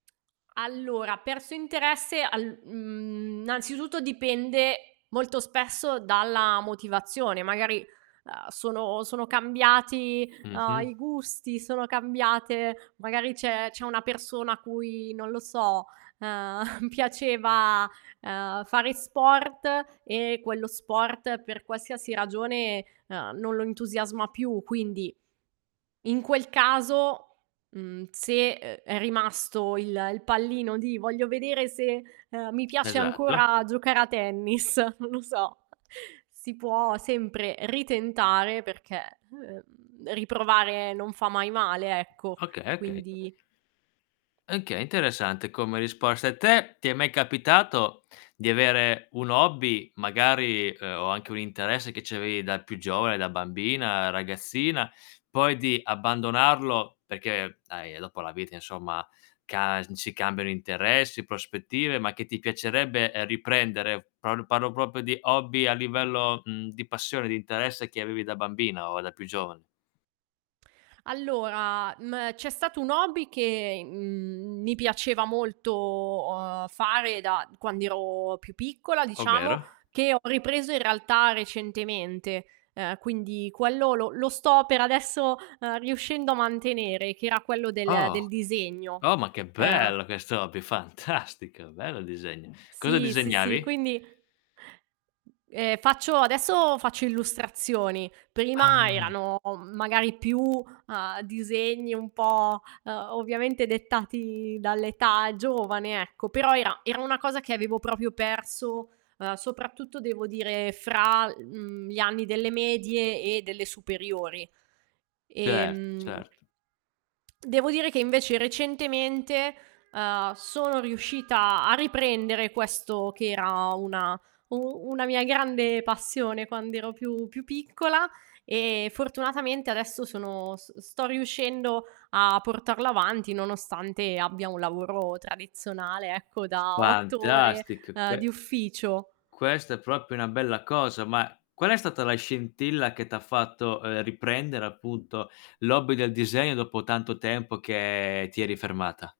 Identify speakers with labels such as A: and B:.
A: Allora, perso interesse al mhmm, innanzitutto, dipende molto spesso dalla motivazione, magari, uhm, sono sono cambiati, uhm,
B: Mh-mh.
A: i gusti, sono cambiate magari c'è c'è una persona a cui, non lo so, uhm piaceva, uhm, fare sport, e quello sport per qualsiasi ragione, uhm, non lo entusiasma più. Quindi, in quel caso, mhmm, se, uhm, è rimasto il il pallino di "Voglio vedere se, uhm, mi piace
B: Esatto.
A: ancora giocare a tennis", non lo so, si può sempre ritentare perché, ehm, riprovare non fa mai male, ecco,
B: Okay, okay.
A: quindi
B: Okay, interessante come risposta. Te, ti è mai capitato di avere un hobby magari, uhm, o anche un interesse che c'avevi da più giovane, da bambina, ragazzina, poi di abbandonarlo perché dai, eh, dopo la vita insomma, ca n si cambiano interessi, prospettive, ma che ti piacerebbe, uhm, riprendere, parlo parlo proprio di hobby a livello, mhmm, di passione, di interesse che avevi da bambina o da più giovane?
A: Allora, mhmm, c'è stato un hobby che, in mhmm, mi piaceva molto fare da quand'ero più piccola diciamo,
B: Ovvero?
A: che ho ripreso in realtà recentemente. Uhm, quindi, quello lo lo sto, per adesso, uhm, riuscendo a mantenere, che era quello del
B: Oh.
A: del disegno.
B: Oh, ma che
A: Uhm
B: bello questo hobby, fantastico, bello il disegno. Cosa
A: Sì, sì, sì,
B: disegnavi?
A: quindi Ehm, faccio adesso faccio illustrazioni. Prima
B: Ah.
A: erano, magari più, uhm, disegni un po', uhm, ovviamente dettati dall'età giovane ecco, però era era una cosa che avevo proprio perso, uhm, soprattutto devo dire fra l mhmm, gli anni delle medie, e delle superiori.
B: Cer
A: Ehm
B: Certo.
A: Devo dire che invece recentemente, uhm, sono riuscita a riprendere questo che era una u una mia grande passione quand'ero più più piccola, e fortunatamente adesso sono s sto riuscendo a portarlo avanti, nonostante abbia un lavoro tradizionale, ecco, da 8 ore,
B: Fantastic
A: uhm,
B: que
A: di ufficio.
B: questa è proprio una bella cosa. Ma qual è stata la scintilla che t'ha fatto, uhm, riprendere appunto, l'hobby del disegno dopo tanto tempo che ti eri fermata?